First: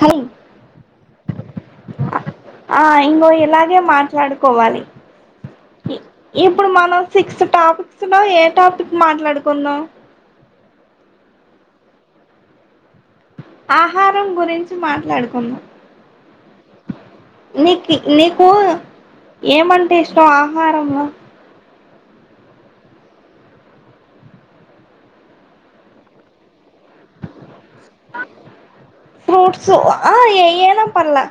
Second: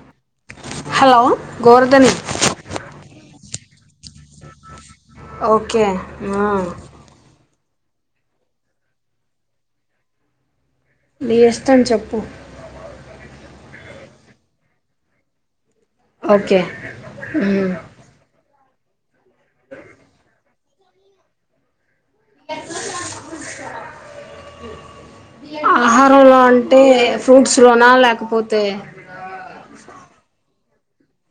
Hi hello Govardhani ఆ ఇంగో ఇలాగే మాట్లాడుకోవాలి ఓకే ఆ, ఇప్పుడు మనం సిక్స్ టాపిక్స్ లో ఏ టాపిక్ మాట్లాడుకుందాం నీ ఇష్టం చెప్పు ఆహారం గురించి మాట్లాడుకుందాం ఓకే ఉమ్. నీకి నీకు ఏమంటే ఇష్టం ఆహారంలో ఎట్లు [unintelligible] ఆహారంలో అంటే ఫ్రూట్స్ లోనా లేకపోతే ఫ్రూట్సు ఆ ఏ ఐనా పర్లే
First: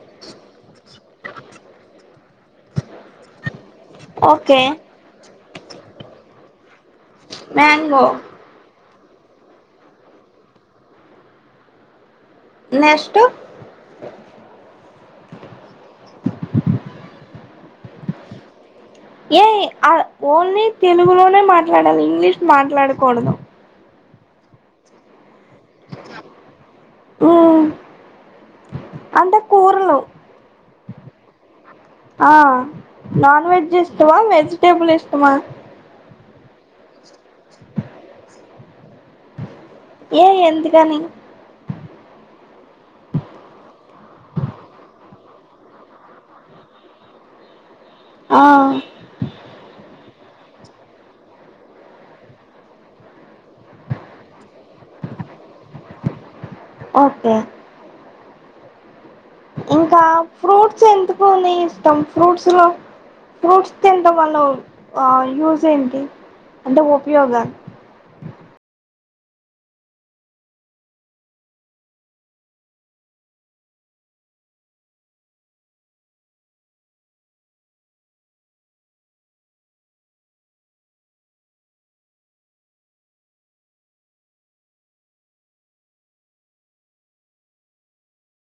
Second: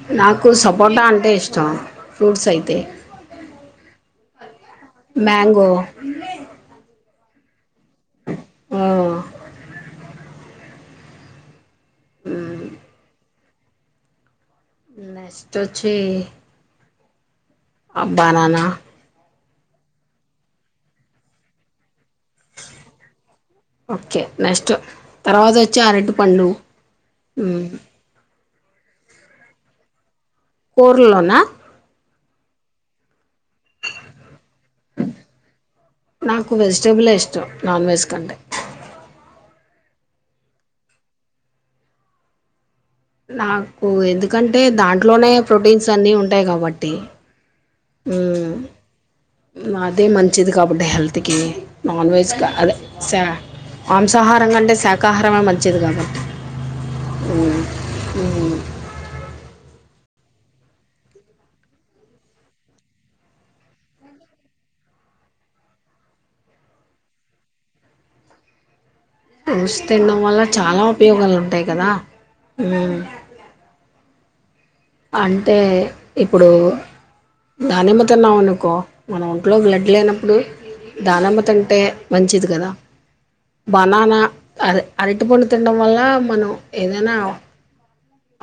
ఆ నాకు సపోటా అంటే ఇష్టం ఫ్రూట్స్ అయితే okay mango mango um um, next next వచ్చి బనానా ఏ అ ఓన్లీ తెలుగులోనే మాట్లాడాలి ఇంగ్లీష్ మాట్లాడకూడదు ఓకే నెక్స్ట్ తర్వాత వచ్చి అరటిపండు అంటే కూరలు కూరల్లోనా ఆ నాన్ వెజ్ ఇష్టమా వెజిటేబుల్ ఇష్టమా నాకు వెజిటేబులే ఇష్టం నాన్ వెజ్ కంటే ఏ ఎందుకని నాకు ఎందుకంటే దాంట్లోనే ప్రోటీన్స్ అన్నీ ఉంటాయి కాబట్టి ఆ నా అదే మంచిది కాబట్టి హెల్త్కి నాన్ వెజ్కి అదే శా మాంసాహారం కంటే శాకాహారమే మంచిది కాబట్టి ఓకే ఉమ్ ఇంకా ఫ్రూట్స్ ఎందుకు నీ ఇష్టం ఫ్రూట్స్ లో ఫ్రూట్స్ తినటం వల్ల ఆ యూజ్ ఏంటి అంటే ఉపయోగాలు ఫ్రూస్ తినడం వల్ల చాలా ఉపయోగాలు ఉంటాయి కదా హ్మ్మ్ అంటే ఇప్పుడు దానిమ్మ తిన్నాం అనుకో మన ఒంట్లో బ్లడ్ లేనప్పుడు దానమ్మ తింటే మంచిది కదా బనానా అది అరటి పండు తినడం వల్ల మనం ఏదైనా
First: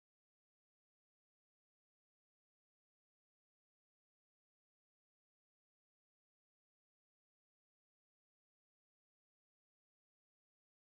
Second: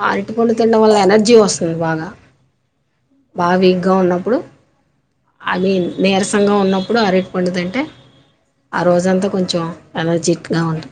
అరటి పళ్ళు తినడం వల్ల ఎనర్జీ వస్తుంది బాగా బాగా వీక్గా ఉన్నప్పుడు ఐ మీన్ నీరసంగా ఉన్నప్పుడు అరటి పండు తింటే ఆ రోజంతా కొంచెం ఎనర్జిక్గా ఉంట